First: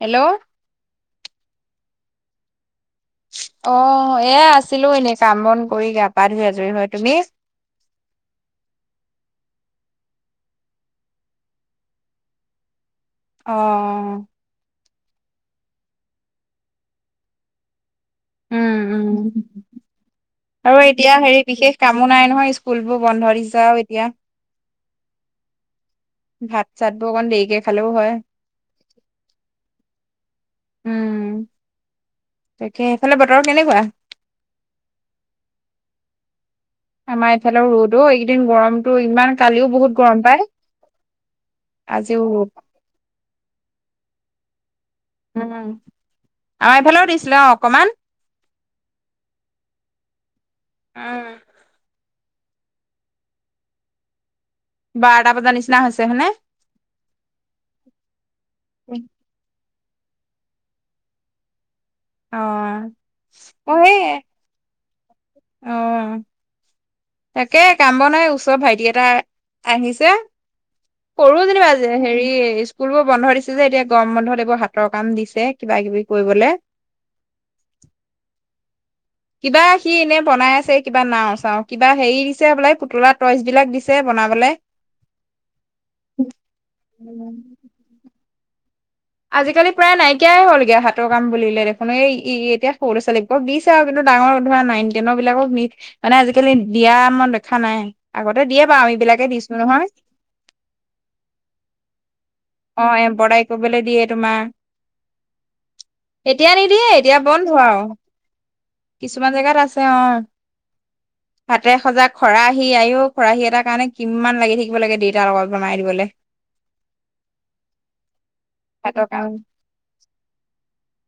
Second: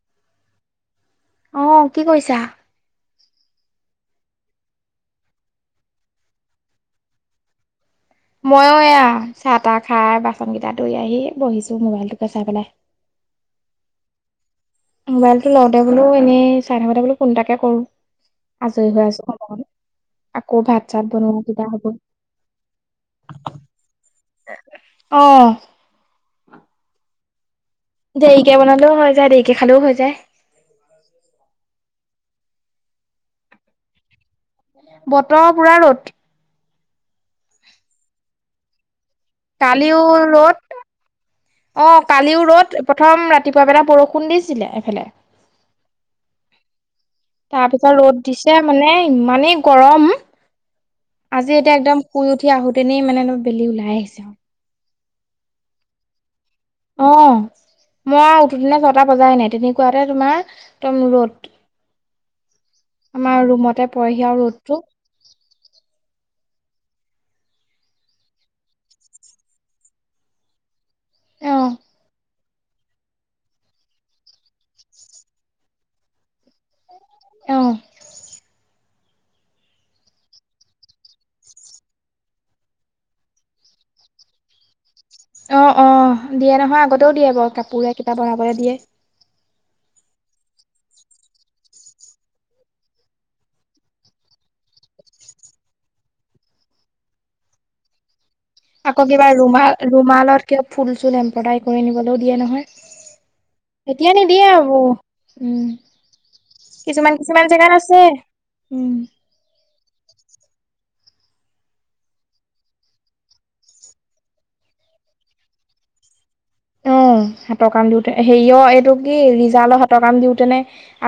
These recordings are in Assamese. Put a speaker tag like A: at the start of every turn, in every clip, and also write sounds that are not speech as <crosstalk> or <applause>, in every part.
A: হেল্ল',
B: অ, কি কৰিছা।
A: অ, এ আছিলো এনেই কাম বন কৰি গা পা ধু আজৰি হয় তুমি?
B: মইো এয়া চাহ তাহ খাই বাচন কেইটাতৰি আহি বহিছো মোবাইলটোকে চাই পেলাই।
A: অ',
B: মোবাইলতটো লওতে বোলো এনেই চাই থাকোতে বো কোনটাকে কৰো।
A: উম
B: আজৰি হৈ আছো
A: উম
B: সমমান
A: আৰু এতিয়া হেৰি বিশেষ কামো নাই নহয় স্কুলবোৰ বন্ধ দিছাও এতিয়া
B: আহ।
A: ভাত চাটব অকণ দেৰিকে খালেও হয়
B: দেৰিকে বনালেও হৈ যায় দেৰিকে খালেও হৈ যায়।
A: উম তাকে সফালে বতৰৰ কেনেকুৱা?
B: বতৰ পূৰা ৰ'দ।
A: আমাৰ এইফালে ৰ'দো এইকেইদিন গৰমতটো ইমান কালিও বহুত গৰম পায়।
B: অ কালিও ৰদ প্ৰথম ৰাতিপুৱা বেলা বৰষুণ দিছিলে। এফালে।
A: আমাৰ এফালেও দিছিলে অ অকমান।
B: এতিয়া মানে ইমানেই গৰম আজি এতিয়া একদম শুই উঠি আহোতেনেই মানে অ বেলি ওলাই আহিছে আৰু।
A: বাৰটা বজাৰ নিচিনা হৈছে হয় নে?
B: অ মই উঠো দিনা ছটা বজাই ন তেনে কোৱাতে তোমাৰ একদম ৰ'দ।
A: অ
B: আমাৰ ৰুমতে পৰেহি আৰু ৰ'দটো।
A: আহ। তাকে কাম ব নাই ওচৰ ভাইটি এটা আহিছে। সৰু
B: অ
A: যেনিবা আজ হেৰি স্কুল বোৰ বন্ধ দিছে যে এতিয়া গম বন্ধত এইবোৰ হাতৰ কাম দিছে কিবা কিবি কৰিবলে।
B: আহ।
A: কিবা সি এনে বনাই আছে কিবা নাও চাও কিবা হেৰি দিছে বোলে পুতলা টইচ বিলাক দিছে ব নাবলে।
B: অ অ দিয়ে নহয় আগতেও দিয়ে বাৰু কাপোৰে কিবা বনাবলৈ দিয়ে।
A: আজিকালি প্ৰায় নাইকিয়াই হ'লগৈ হাতৰ কাম বুলিলে দেখোনো এই ই এতিয়া সৰু ছোৱালীবোৰক দিছে আৰু কিন্তু ডাঙৰ ধৰা নাইনটেনৰ বিলাকক নি মানে আজিকালি দিয়া মই দেখা নাই। আগতে দিয়ে বাৰু আমি
B: আকৌ
A: বিলাকে
B: কিবা
A: দিছো
B: ৰুমাল
A: নহয়
B: ৰুমালত কিয় ফুল চুল এম্প্ৰডাই কৰি নিবলৈও দিয়ে
A: অ এম্ব্ৰইডাৰী কৰিবলৈ
B: নহয়।
A: দিয়ে
B: এতিয়া
A: তোমাৰ
B: নিদিয়ে এইবোৰ উম।
A: এতিয়া নিদিয়ে এতিয়া
B: কিছুমান
A: বন্ধ
B: কিছুমান
A: আৰু
B: জেগাত আছে। উম
A: কিছুমান জেগাত আছে অ।
B: <inaudible>
A: হাতে সজা খৰাহী আও খৰাহী এটাৰ কাৰণে কিমানমান লাগি থাকিব লাগে দেউতাৰ লগত বনাই দিবলৈ।
B: অ। হাতৰ কাম দিওতে হেৰিয় এইটো
A: ভাতৰ
B: কি
A: কাৰণে
B: ৰিজালৰ হাতৰ কাম দিওঁতেনে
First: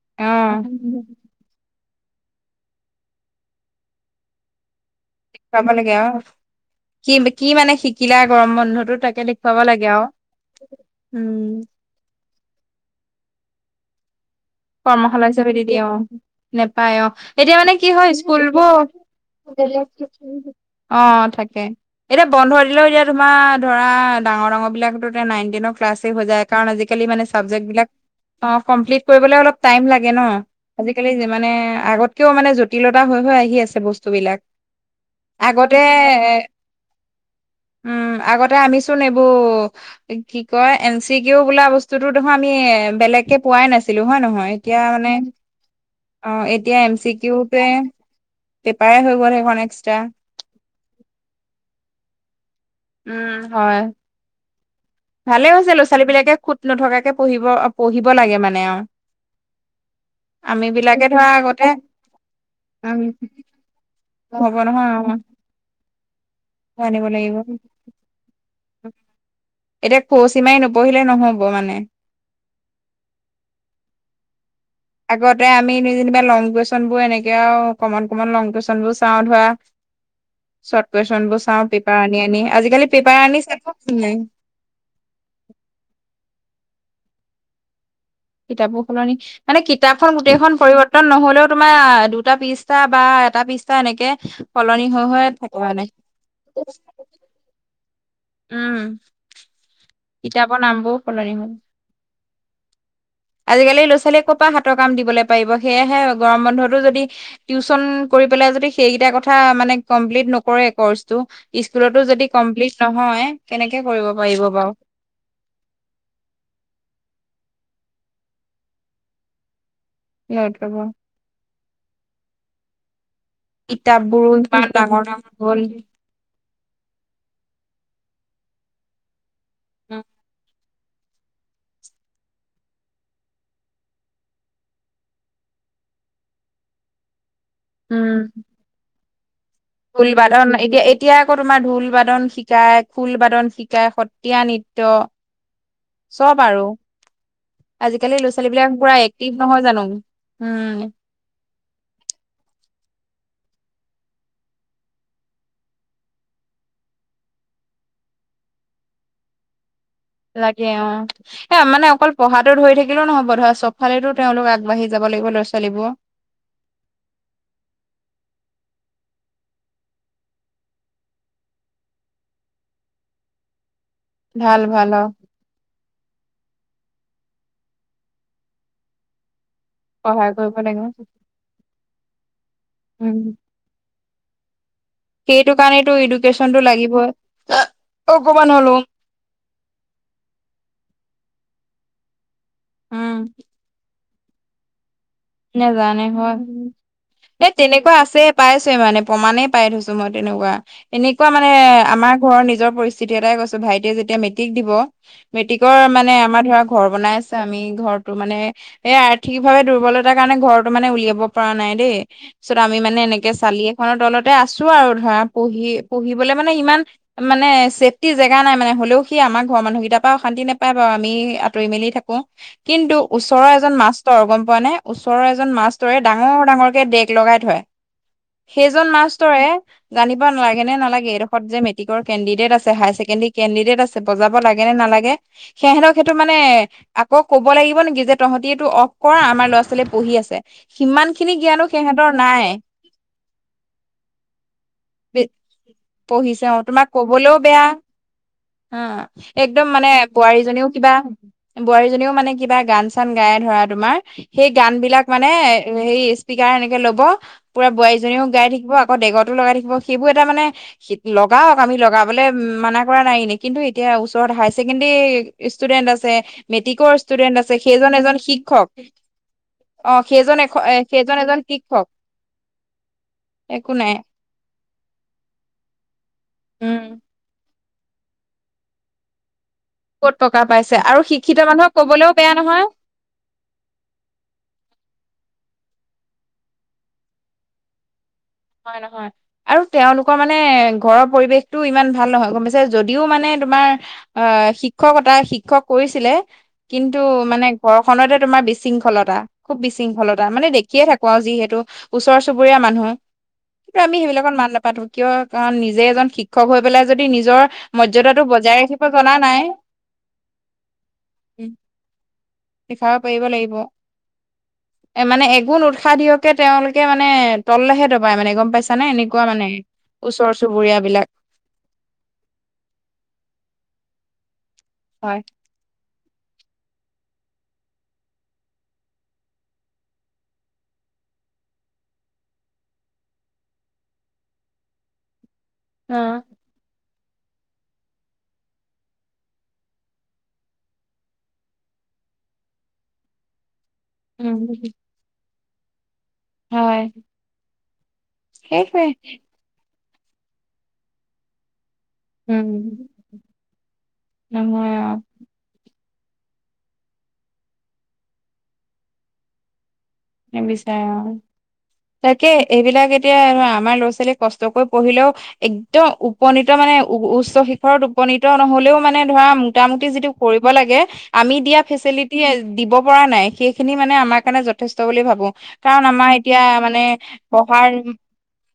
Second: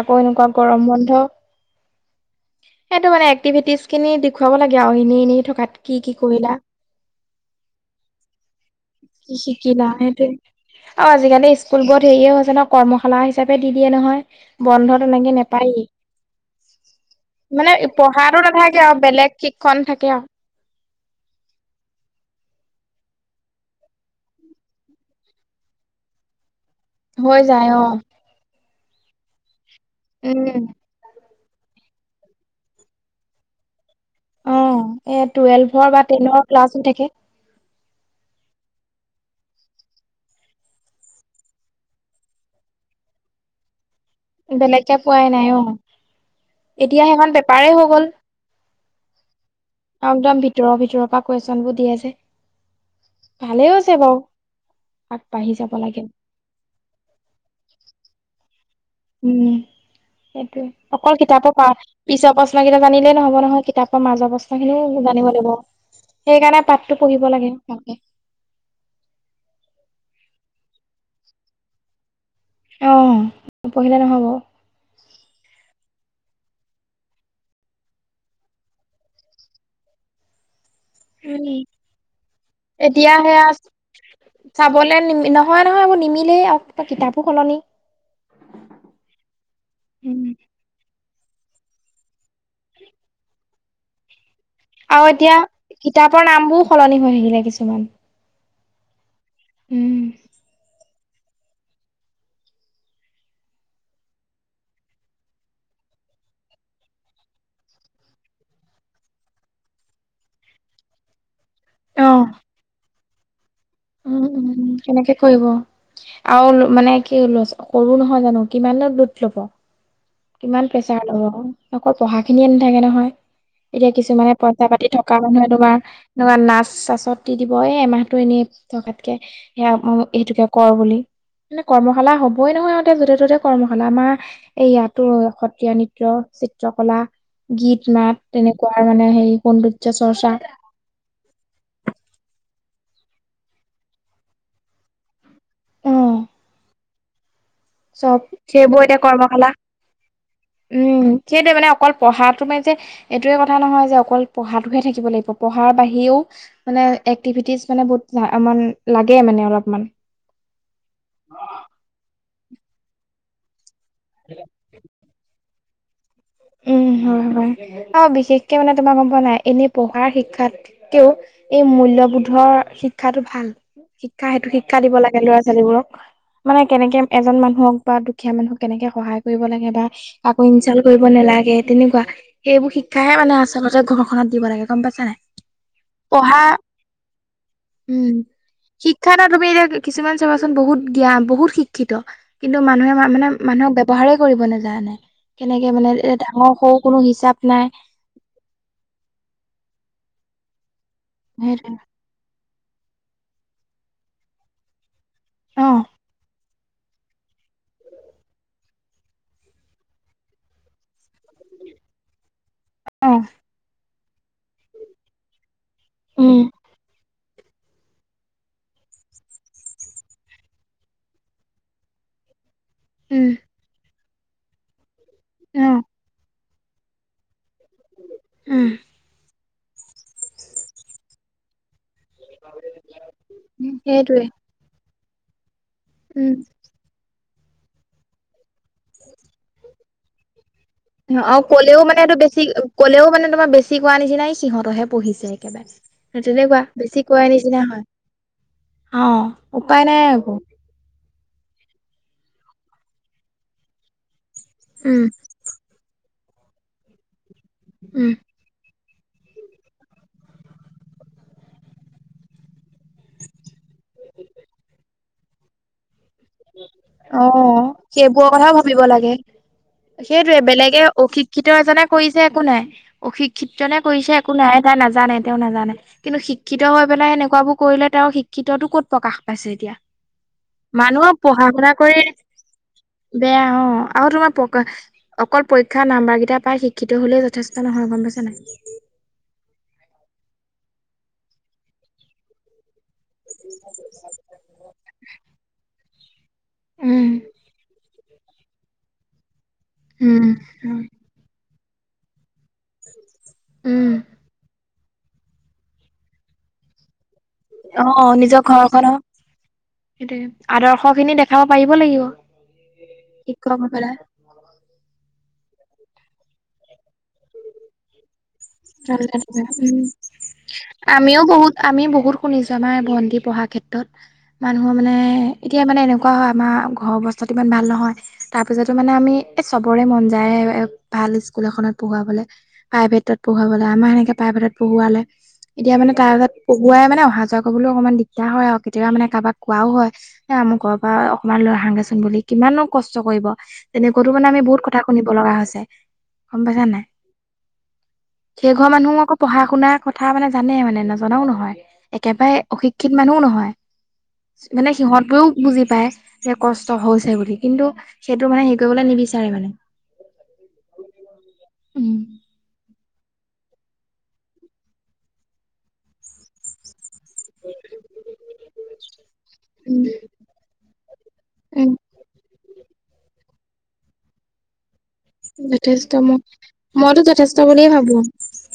B: আকৌ এনেকুৱা
A: অ',
B: গৰম বন্ধ সেইটো মানে এক্টিভিটিজ খিনি দেখুৱাব লাগে আৰু। নি নি
A: খুৱাব
B: থকাত
A: লাগে
B: কি কি
A: আৰু
B: কৰিলা।
A: কি কি মানে শিকিলে গৰম বন্ধটো তাকে দেখুৱাব লাগে আৰু।
B: অ আজিকালি
A: উম,
B: স্কুল বোৰত হেৰিয়ে হৈছে ন কৰ্মশালা হিচাপে দি দিয়ে নহয়। বন্ধ
A: কৰ্মশালা
B: তেনেকে
A: হিচাপে দি দিয়ে
B: নেপায়েই
A: অ নোপায় অ এতিয়া মানে কি হয়
B: পঢ়াটো
A: স্কুল
B: নাথাকে
A: বোৰ
B: আৰু বেলেগ শিক্ষণ থাকে আৰু
A: অ থাকে এতিয়া বন্ধ দিলেও তোমাৰ ধৰা ডাঙৰ ডাঙৰ বিলাকো নাইন টেনৰ ক্লাছে হৈ যায়। কাৰণ আজিকালি মানে
B: হৈ
A: চাবজেক্ট
B: যায় অ
A: বিলাক অ কমপ্লিট কৰিবলৈ টাইম লাগে ন
B: উম
A: আজিকালি যিম মানে আগতকেও মানে জটিলতা হৈ আহি আছে বস্তু বস্তুবিলাক।
B: অ এ
A: আগতে-
B: টুৱেলভৰ বা টেনৰ ক্লাছো থাকে
A: উম আগতে আমিচোন এইবোৰ কি কয় এন চি কেও বোলা বস্তুতো দেখোন আমি বেলেগকে পোৱাই নাছিলো হয় নহয়। এতিয়া
B: বেলেগকে
A: মানে
B: পোৱাই নাই অ
A: অ এতিয়া এম চি
B: সেইখন
A: কিউ টোৱে
B: পেপাৰেই হৈ গ'ল
A: পেপাৰে হৈ গ'ল সেইখন এক্সট্ৰা।
B: একদম ভিতৰৰ ভিতৰৰ পৰা কুৱেশচন বোৰ দিয়ে যে
A: উম
B: ভালেই
A: হয়।
B: হৈছে বাৰু
A: ভালে
B: আগবাঢ়ি যাব
A: হৈছে ল'ৰা
B: লাগে
A: ছোৱালী বিলাকে খুত নথকাকে পঢ়িব পঢ়িব লাগে মানে আৰু।
B: উম সেইটো
A: আমি বিলাকে
B: অকল
A: ধৰা
B: কিতাপো
A: আগতে
B: প পিছৰ প্ৰশ্ন কেইটা
A: উম
B: জানিলে নহব নহয় কিতাপ মাজৰ
A: নহ'ব
B: অৱস্থা
A: নহয়
B: খিনিও
A: অ
B: জানিব লাগিব, সেইকাৰণে পাতটো
A: আনিব
B: পঢ়িব
A: লাগিব
B: লাগে ভালকে।
A: এতিয়া সৰসিমাই নপঢ়িলে নহ'ব মানে
B: অ' পঢ়িলে নহব
A: আগতে আমি যেনিবা লং কুৱেশনবোৰ এনেকে আৰু কমন কমন লং কুৱেশনবোৰ চাওঁ ধৰা।
B: <unintelligible>
A: চৰ্ট কুৱেশন বোৰ
B: উম
A: চাওঁ পেপাৰ আনি আনি আজিকালি পেপাৰ আনি চে নাই।
B: চাবলৈ নি নহয় নহয় এইবোৰ নিমিলেই আৰু কিতাপো সলনি
A: কিতাপৰ সলনি মানে কিতাপখন গোটেইখন পৰিৱৰ্তন বৰ্তন নহলেও তোমাৰ দুটা পিচটা বা এটা পিচটা এনেকে সলনি হৈ
B: আৰু
A: হৈ
B: এতিয়া
A: থাকে মানে
B: কিতাপৰ নামবোৰ সলনি হৈ থাকিলে কিছুমান।
A: উম, কিতাপৰ নামবোৰ সলনি হ'ল।
B: <unintelligible>
A: আজকালি ক'ৰ পৰা হাতৰ কাম দিবলৈ পাৰিব সেয়ে গৰম বন্ধতো যদি টিউচন কৰি পেলাই যদি সেইকেইটা কথা মানে কমপ্লিট নকৰে কৰচটো। স্কুলতো
B: অ
A: যদি কমপ্লিট নহয় কেনেকে কৰিব
B: উম
A: পাৰিব
B: উম
A: বাৰু।
B: সেনেকে কৰিব আৰু মানে কি হল কৰো নহয় জানো কিমান লোড ল'ব। কিমান
A: সিহঁতবোৰ
B: প্ৰেচাৰ লবো পঢ়া খিনিয়ে নাথাকে নহয়। এতিয়া
A: কিতাপ বোৰো
B: কিছুমানে পইচা
A: ইমান
B: পাতি
A: ডাঙৰ
B: থকা
A: ডাঙৰ
B: মানুহে
A: হ'ল
B: তোমাৰ এনেকোৱা নাচ চাছত দি দিব এই এমাহতটো এনেই থকাতকে সেয়া এইটোকে কৰ বুলি মানে কৰ্মশালা হবই নহয় আহঁতে য'তে ত'তে কৰ্মশালা আমাৰ এই ইয়াত সত্ৰীয়া নৃত্য চিত্ৰকলা গীত নাত তেনেকুৱা মানে সে
A: ঢোলবাদন এতিয়া এতিয়া আকৌ তোমাৰ ঢোল বাদন শি শিকায় খোল বাদন শিকায় সত্ৰীয়া নৃত্য
B: অ
A: চব আৰু।
B: চব
A: আজিকালি ল'ৰা ছোৱালী
B: সেইবোৰ
A: বিলাক পুৰা
B: এতিয়া
A: এক্টিভ
B: কৰ্মশালা
A: নহয় জানো
B: উম, সেইটোৱে মানে অকল পঢ়াটো মানে যে এইটোৱে কথা নহয় যে অকল পঢ়াটোহে থাকিব লাগিব পঢ়াৰ বাহিৰেও মানে এক্টিভিটিজ মানে বহুত মান লাগে মানে অলপমান।
A: লাগে অ এ মানে অকল পঢ়াটো ধৰি থাকিলেও নহ'ব ধৰা চব। ফালেতো তেওঁলোক আগবাঢ়ি যাব লাগিব লৰ' ছোৱালীবোৰ
B: উম। অ বিশেষকে মানে তোমাৰ গম পোৱা নাই এনেই পঢ়াৰ শিক্ষাতকেও এই মূল্য। বোধৰ শিক্ষাটো ভাল শিক্ষা সেইটো
A: ভাল
B: শিক্ষা
A: ভাল
B: দিব
A: অ
B: লাগে ল'ৰা ছোৱালীবোৰক মানে। কেনেকে এজন মানুহক বা দুখীয়া মানুহক কেনেকে সহায় কৰিব লাগে বা
A: সহায়
B: আকৌ ইন
A: কৰিব লাগিব
B: দ নালাগে তেনেকুৱা সেইবোৰ শিক্ষাহে
A: উম
B: মানে আচলতে ঘৰখনত দিব লাগে। গম পাইছা নাই
A: সেইটো কাৰনেটো
B: পঢ়া
A: এডুকেশ্যন টো লাগিব।
B: উম, শিক্ষা ন তুমি এতিয়া কিছুমান চাবাচোন বহুত জ্ঞান বহুত। শিক্ষিত কিন্তু মানুহে
A: উম
B: মানে মানুহক ব্যৱহাৰ কৰিব নেযায় নে। এনেকে মানে
A: নেজানে
B: এ ডাঙৰ
A: হয়
B: সৰু কোনো। হিচাপ
A: এ
B: নাই
A: তেনেকুৱা আছে পাইছো মানে প্ৰমানেই পাই থৈছো মই তেনেকুৱা। এনেকুৱা মানে
B: সেইটোৱে
A: আমাৰ ঘৰৰ নিজৰ পৰিস্থিতি এটাই কৈছো ভাইটিয়ে যেতিয়া মেট্ৰিক দিব।
B: অ
A: মেটিকৰ মানে আমাৰ ধৰা। ঘৰ বনাই আছো আমি ঘৰটো মানে এ আৰ্থিক ভাৱে দুৰ্বলত। তাৰ কাৰণে ঘৰটো মানে উলিয়াব পৰা নাই দেই পিছত আমি মানে
B: অ',
A: এনেকে চালিয়। নৰ তলতে আছো আৰু ধৰা পঢ়ি পঢ়িবলে
B: উম,
A: মানে ইমান মানে চছেফটি জেগা নাই মানে হলেও সি আমাৰ ঘৰৰ মানুহকেইটাৰ পৰা অশান্তি নাপায় বাৰু আমি আতৰি মেলি থাকো। কিন্তু ওচৰৰ এজন মাষ্টৰ গম পোৱা নাই ওচৰৰ এজন
B: অ',
A: মাষ্টৰে ডাঙৰ-ডাঙৰ। ডেগ লগাই থয় সেইজন মাষ্টৰে। জানিব নালাগে নে নালাগে এডোখৰত যে ম কেণ্ডিডেট আছে হায়াৰ ছেকেণ্ডৰী কেণ্ডিডেট আছে
B: সেইটোৱে।
A: বজাব লাগে নে নালাগে। সেহেঁতক সেইটো
B: উম।
A: মানে আকৌ ক'ব লাগিব নেকি যে তহঁতিটো অফ কৰা আমাৰ ল'ৰা ছোৱালীয়ে পঢ়ি আছে। সিমান খিনি
B: অ',
A: জ্ঞানো
B: ক'লেও মানে
A: সিহঁতৰ
B: এইটো বেছি,
A: নাই
B: ক'লেও মানে তোমাৰ বেছি কৰা নিচিনাই এই সিহঁতৰহে পঢ়িছে একেবাৰে
A: পঢ়িছে
B: তেনেকুৱা,
A: তোমাক
B: বেছি কোৱাৰ
A: কবলৈও
B: নিচিনা
A: বেয়া
B: হয়।
A: অ', একদম
B: উপায়
A: মানে
B: নাই আকৌ।
A: বোৱাৰীজনীও কিবা বোৱাৰী জনিও মানে কিবা গান চান গাই ধৰা তোমাৰ সেই গান
B: উম,
A: বিলাক মানে হেই স্পীকাৰ এনেকে ল'ব পুৰা
B: উম,
A: বোৱাৰীজনীও গাই থাকিব। দেগতো লগাই থাকিব সেইবোৰ এটা মানে লগাওঁক, আমি লগাবলৈ মানা কৰা নাই এনে কিন্তু, এতিয়া। ওচৰত হায়াৰ ছেকেণ্ডৰী ষ্টুডেন্ট আছে। মেট্ৰিকৰ ষ্টুডেন্ট আছে
B: অ'
A: সেইজন এজন
B: সেইবোৰৰ কথা
A: শিক্ষক
B: ভাবিব লাগে।
A: অ সেইজন
B: সেইটোয়ে
A: এ
B: বেলেগে
A: সেইজন এজন
B: অশিক্ষিত
A: শিক্ষক
B: এজনে কৰিছে একো নাই
A: একো
B: অশিক্ষিতজনে
A: নাই
B: কৰিছে একো নাই তাই নাজ জানে তেওঁ নাজানে, কিন্তু শিক্ষিত
A: উম
B: হৈ পেলাই এনেকুৱাবোৰ কৰিলে তেওঁৰ শিক্ষিততটো ক'ত প্ৰকাশ পাইছে। এতিয়া।
A: ক'ত টকাৰ পাইছে আৰু
B: মানুহক
A: শি
B: পঢ়া শুনা কৰি বেয়া অ' আৰু তোমাৰ পকা অকল পৰীক্ষাত নাম্বাৰ কেইটা পাই শিক্ষিত হ'লেও যথেষ্ট নহয় গ'ম পাইছনে নাই।
A: হয়, নহয় আৰু তেওঁলোকৰ মানে ঘৰৰ পৰিৱেশতটো ইমান ভাল নহয় গ'ম পাইছে। যদিও মানে তোমাৰ অ' শিক্ষকতা শিক্ষক কৰিছিলে। কিন্তু
B: উম
A: মানে ঘৰখনতে তোমাৰ বিশৃংখলতা। খুব বিশৃংখলতা মানে দেখিয়ে থাকোঁ আৰু যিহেতু ওচৰ চুবুৰীয়া মানুহ। কিন্তু আমি
B: উম
A: সেইবিলাকত মাত নাপাতোঁ। কিয় কাৰণ নিজে এজন শিক্ষক হৈ পেলাই যদি যদি নিজৰ
B: অ
A: মৰ্যদাটো
B: নিজৰ
A: বজাই ৰাখিব
B: ঘৰখনৰ
A: জনা নাই।
B: সেইটোৱে আদৰ্শ খিনি দেখাব পাৰিব লাগিব।
A: লিখাব পাৰিব লাগিব
B: শিক্ষক হৈ পেলাই
A: এ মানে একো নু খা দিয়কে তেওঁলোকে মানে তললেহে দৰবায় মানে গ'ম পাইছানে এনেকুৱা মানে
B: উম
A: ওচৰৰ চু
B: আমিও বহুত আমিও বহুত শুনিছোঁ আমাৰ ভণ্টি পঢ়াৰ ক্ষেত্ৰত। কাৰণ মই মানে
A: হয়
B: এতিয়া মানে এনেকুৱা এনেকুৱা হয়, আমাৰ ঘৰৰ অৱস্থাটো ইমান ভাল নহয়। তাৰপিছতো মানে আমি এই চবৰে মন যায় ভাল স্কুল এখনত পঢ়োৱাবলৈ প্ৰাইভেটত পঢ়ুৱাবলৈ আমাৰ সেনেকে প্ৰাইভেটত পঢ়োৱালে, এতিয়া মানে
A: অ
B: <unintelligible> পঢ়ুৱাই মানে অহা যোৱা কৰিবলৈও অকনমান দিগদাৰ হয়, আৰু কেতিয়াবা মানে কাবাক কোৱাও হয়, এ আমুকৰ পৰা অকণমান লৈ আহাগে চোন বুলি কিমাননো কষ্ট কৰিব। তেনেকুৱাতো মানে
A: উম,
B: আমি বহুত কথা শুনিব লগা হৈছে। গম পাইছা নে
A: হয়
B: নাই? সেইঘৰ
A: সেইটোৱে
B: মানুহ আকৌ পঢ়া শুনা কথা মানে জানে মানে, নজনাও নহয়। একেবাৰে
A: উম,
B: অশিক্ষিত মানুহো নহয়,
A: নহয়
B: মানে
A: অ'
B: সিহঁতবোৰো বুজি পায়। যে, কষ্ট হৈছে বুলি, কিন্তু সেইটো মানে হেৰি কৰিবলৈ নিবিচাৰে মানে।
A: নিবিচাৰে অ',
B: উম,
A: তাকে, এইবিলাক এ তিয়া ধৰা আমাৰ ল'ৰা ছোৱালীয়ে কষ্ট কৰি পঢ়িলেও একদম উপনীত মানে উচ্চ শিখৰত উপনীত নহ'লেও, মানে ধৰা
B: উম,
A: মোটামুটি যিটো কৰিব লাগে, আমি দিয়া
B: উম,
A: ফেচে লিটীয়ে দিব পৰা নাই। সেইখিনি মানে আমাৰ কাৰণে যথেচ ত, বুলি ভাবোঁ। কাৰণ
B: যথেষ্ট
A: আমাৰ
B: মই
A: এতিয়া মানে,
B: মইতো যথেষ্ট বুলিয়ে
A: পঢ়াৰ
B: ভাবো।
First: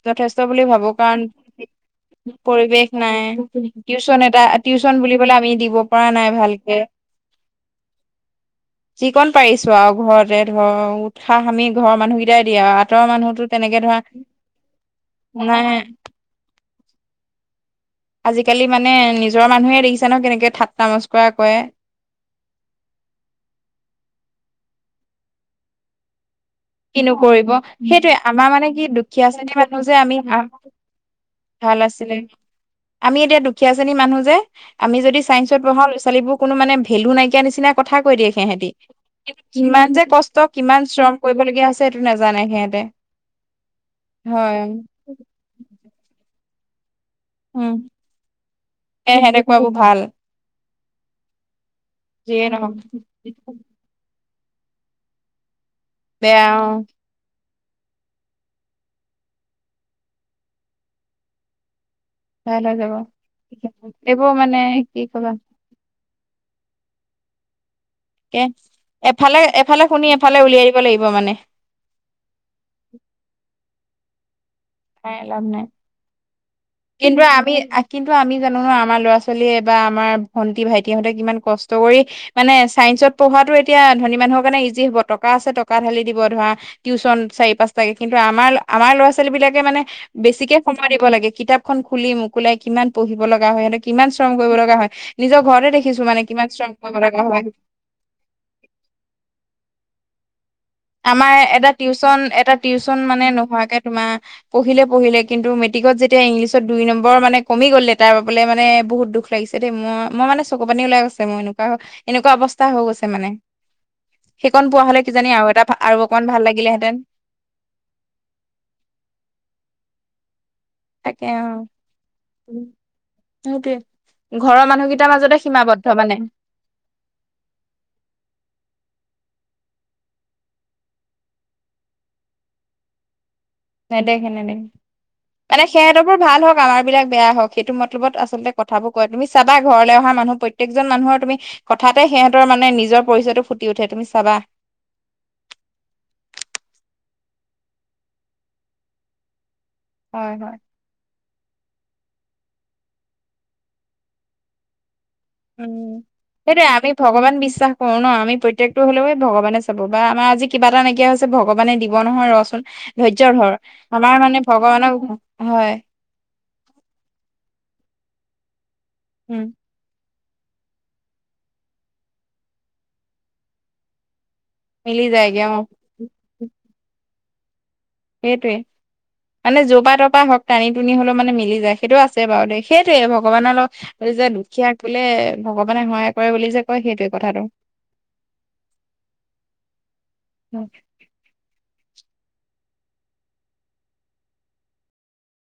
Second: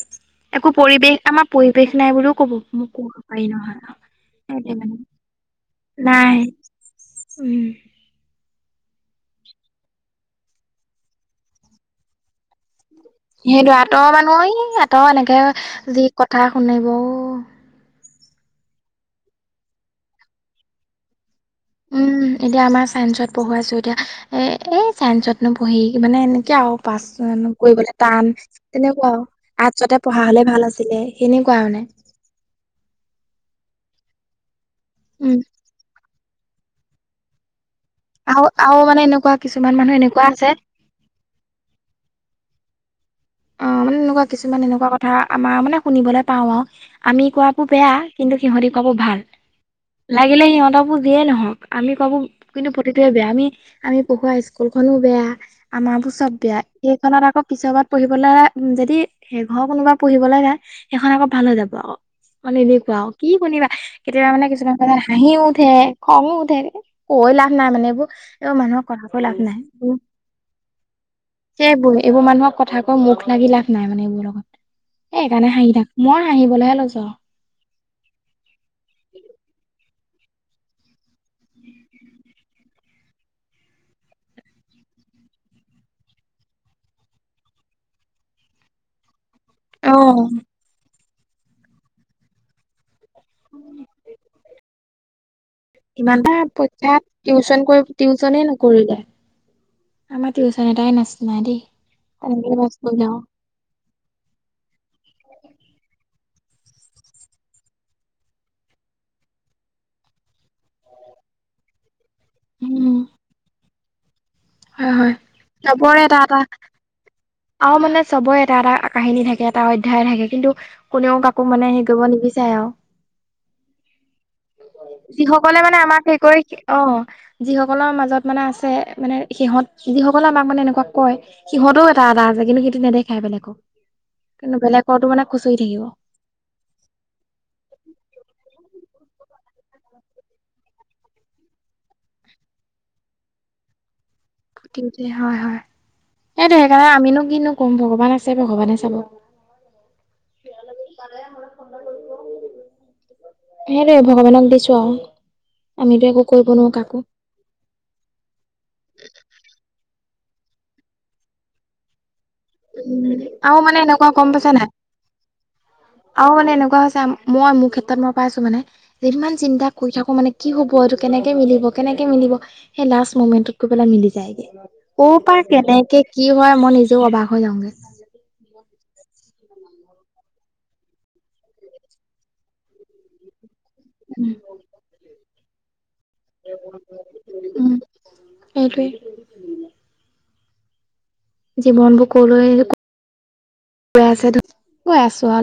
A: যথেষ্ট বুলি
B: একো
A: ভাবোঁ,
B: পৰিৱেশ
A: কাৰণ
B: আমাৰ পৰিৱেশ নাই বুলিও ক'ব
A: পৰিৱেশ
B: ক'ব পাৰি
A: নাই,
B: নহয়।
A: টিউচন এটা
B: সেইটোৱে
A: টিউ
B: মানে
A: চন বুলিব'লে আমি দিব পৰা নাই ভালকে।
B: উম।
A: যিকণ পাৰিছোঁ আৰু ঘৰতে ধৰক, উৎসাহ আমি ঘৰৰ মানুহকিটাই দিয়া।
B: সেইটো আঁতৰৰ মানুহ ই আঁতৰ এনেকে,
A: নাই
B: যি কথা শুনিব অ'
A: আজিকালি মানে নিজৰ মানুহে দেখিছা নহয়, কেনেকে ঠাট্টা মচকৰা
B: উম, এতিয়া আমাৰ চাইন্সত পঢ়োৱাইছো এতিয়া, এ-এই চাইন্সতনো পঢ়ি মানে এনে <unintelligible> পাছ
A: কিনো কৰিব
B: হেনো কৰিবলে
A: সেইটোৱে
B: টান,
A: আমাৰ মানে কি
B: তেনেকুৱা আৰু,
A: দুখীয়া শ্ৰেণীৰ মানুহ যে
B: আৰ্টচতে
A: আমি
B: পঢ়া হ'লে ভাল আছিলে। সেনে
A: ভাল আছিলে, আমি এতিয়া দুখীয়া শ্ৰেণীৰ মানুহ যে, আমি যদি
B: উম
A: চাইঞ্চত পঢ়াও ল'ৰা-ছোৱালীবোৰ কোনো মানে ভেলু নাইকিয়া নিচিনা কথা কৈ দিয়ে
B: আৰু
A: সেহঁতি,
B: আৰু মানে এনেকুৱা কিছুমান
A: কিমান
B: মানুহ
A: যে
B: এনেকুৱা
A: কষ্ট,
B: আছে
A: কিমান শ্ৰম কৰিবলগীয়া হৈছে টো, নাজানে সিহেঁতে।
B: অ মানে এনেকুৱা কিছুমান এনেকুৱা কথা আমাৰ মানে, শুনিবলে পাওঁ আওঁ। আমি কোৱাবোৰ
A: উম
B: বেয়া, কিন্তু সিহঁতি কোৱাবোৰ
A: এ
B: ভাল।
A: সেনেকুৱাবোৰ ভাল
B: লাগিলে সিহঁতবোৰ যিয়েই নহওঁক। আমি কোৱাবো,
A: যিয়ে
B: কিন্তু
A: নহওক
B: প্ৰতিটোৱে বেয়া। আমি, আমি পঢ়োৱা স্কুলখনো বেয়া আমাৰ বোৰ চব বেয়া। এইকনত আকৌ পিছৰবাৰত পঢ়িবলে যদি সেইঘৰৰ কোনোবা পঢ়িবলৈ যায়, সেইখন আকৌ ভাল হৈ যাব। মানে
A: ভাল হৈ যাব
B: এনেকুৱা আও, কি শুনিবা, কেতিয়াবা
A: এইবোৰ
B: মানে কিছুমান কথাত
A: কি কবা
B: হাঁহিও উঠে। খংউ উঠে, কৈ লাভ নাই মানে এইবোৰ
A: কে
B: মানুহক কথা কৈ লাভ
A: এফালে
B: নাই।
A: এফালে শুনি এফালে উলিয়াই দিব লাগিব মানে
B: এইবোৰ এইবোৰ মানুহক কথা কৈ মুখ লাগি লাভ নাই মানে এইবোৰ লগত।
A: নাই
B: এ
A: লাভ
B: এইকাৰণে
A: নাই
B: হাঁহি থাক, মই হাঁহি
A: কিন্তু আমি, আ কিন্তু আমি জানো নহয় আমাৰ ল'ৰা ছোৱালীয়ে বা আমাৰ ভন্টি, ভাইটিহঁতে কিমান কষ্ট কৰি মানে, চাইন্সত পঢ়োৱাটো এতিয়া ধনী মানুহৰ কাৰণে ইজি হ'ব টক কা আছে, টকা ঢালি দিব। ধৰা, টিউশ্যন চাৰি, পাঁচটাকে, কিন্তু আমাৰ আমাৰ ল'ৰা-ছোৱালী বিলাক মানে
B: আৰু অ
A: বেছিকে সময় দিব লাগে, কিতাপখন খুলি মোকোলাই কিমান পঢ়িব লগা হয়, সিহঁতক কিমান শ্ৰম কৰিব লগা হয়, নিজক ঘৰতে দেখিছোঁ মানে
B: ইমানটা
A: কিমান শ্ৰম কৰিব
B: পৰীক্ষাত
A: লগা হয়।
B: টিউচন কৰি টিউচনে নকৰিলে আমাৰ টিউচন এটাই নাছিলে
A: আমাৰ
B: দেই
A: এটা টিউশ্যন, এটা
B: তেনেকে পাছ
A: টিউশ্যন
B: কৰিলে আৰু
A: মানে নোহোৱাকে তোমাৰ পঢ়িলে পঢ়িলে, কিন্তু মেট্ৰিকত যে তিয়া ইংলিছত দুই নম্বৰ মানে কমি গ'ল লেটাৰ পাবলে মানে, বহুত দুখ লাগিছে দেই মই মই মানে চকু পানী ওলাই গৈ ছে মোৰ এনেকুৱা হ'ল। এনেকুৱা অৱস্থা হৈ
B: উম
A: গৈছে মানে, সেইকন পোৱা
B: হয়
A: হ'লে
B: হয়
A: কিজানি আৰু এটা
B: চবৰে
A: আৰু
B: এটা
A: অকণমান
B: এটা
A: ভাল লাগিলেহেঁতেন।
B: আৰু মানে চবৰে এটা এটা কাহিনী থাকে, এটা অধ্যায় থাকে, কিন্তু কোনেও
A: তাকে অ
B: কাকো মানে হেৰি কৰিব নিবিচাৰে আও।
A: সেইটোয়ে ঘৰৰ মানুহ
B: যিসকলে মানে আমাক হেৰি কৰি অঁ যিসকলৰ মাজত মানে আছে, মানে সিহঁত, যিসকলে আমাক মানে এনেকুৱা কয়, সিহঁতৰো এটা আদা আছে, কিন্তু সেইটো নেদেখায় বেলেগক।
A: নেদেখে,
B: কিন্তু বেলেগৰতো মানে খুচৰি
A: নেদেখে। এনে
B: থাকিব
A: সিহঁতৰবোৰ ভাল হওঁক, আমাৰবিলাক বেয়া হওঁক, সেইটো মতলবত আচলতে কথাবোৰ কয়। তুমি চাবা ঘৰলৈ অহা মানুহ প্ৰত্যেকজন মানুহৰ তুমি কথাতে সিহঁতৰ মানে নিজৰ পৰিচয়টো ফুটি উঠে, তুমি চাবা।
B: তে হয় হয়, সেইটো সেইকাৰণে আমিনো কিনো কম ভগৱান আছে, ভগৱানে চাব।
A: হয় হয়
B: সেইটোৱে ভগৱানক দিছো আৰু।
A: উম
B: আমিতো একো কৰিব
A: সেইটোয়ে
B: নোৱাৰো
A: আমি
B: কাকো
A: ভগৱান বিশ্বাস কৰো ন আমি প্ৰত্যয়েকটো হলেও ভগৱানে চাব। বা আমাৰ আজি কিবা এটা নাইকিয়া হৈছে ভগৱানে দিব নহয় ৰ।
B: উম,
A: ধৈৰ্য্য ধৰ
B: আৰু মানে এনেকুৱা
A: আমাৰ
B: গম
A: মানে
B: পাইছা নাই
A: ভগৱানক হয়
B: আৰু মানে এনেকুৱা হৈছে মই মোৰ ক্ষেত্ৰত মই পাই আছো মানে যিমান
A: উম
B: চিন্তা কৰি থকা মানে কি হ'ব এইটো কেনেকৈ মিলিব কেনেকৈ মিলিব সেই লাষ্ট ম'মেণ্টত গৈ পেলাই মিলি যায়গৈ।
A: মিলি
B: কৰ
A: যায়গে
B: পৰা
A: অ
B: কেনেকে কি হয় মই নিজেও অবাক হৈ যাওঁগে।
A: সেইটোৱেই, মানে জপা তৰপ হওক টানি টুনি হলেও মানে মিলি যায় সেইটো আছে বাৰু দেই সেইটোৱে ভগৱানৰ লগত যে
B: উম,
A: দুখীয়া বোলে ভগৱানে হয় কৰে বুলি যে কয় সেইটোৱে কথাটো।
B: উম। সেইটোৱে
A: অ,
B: জীৱনবোৰ কলৈ গৈ আছে গৈ আছো আৰু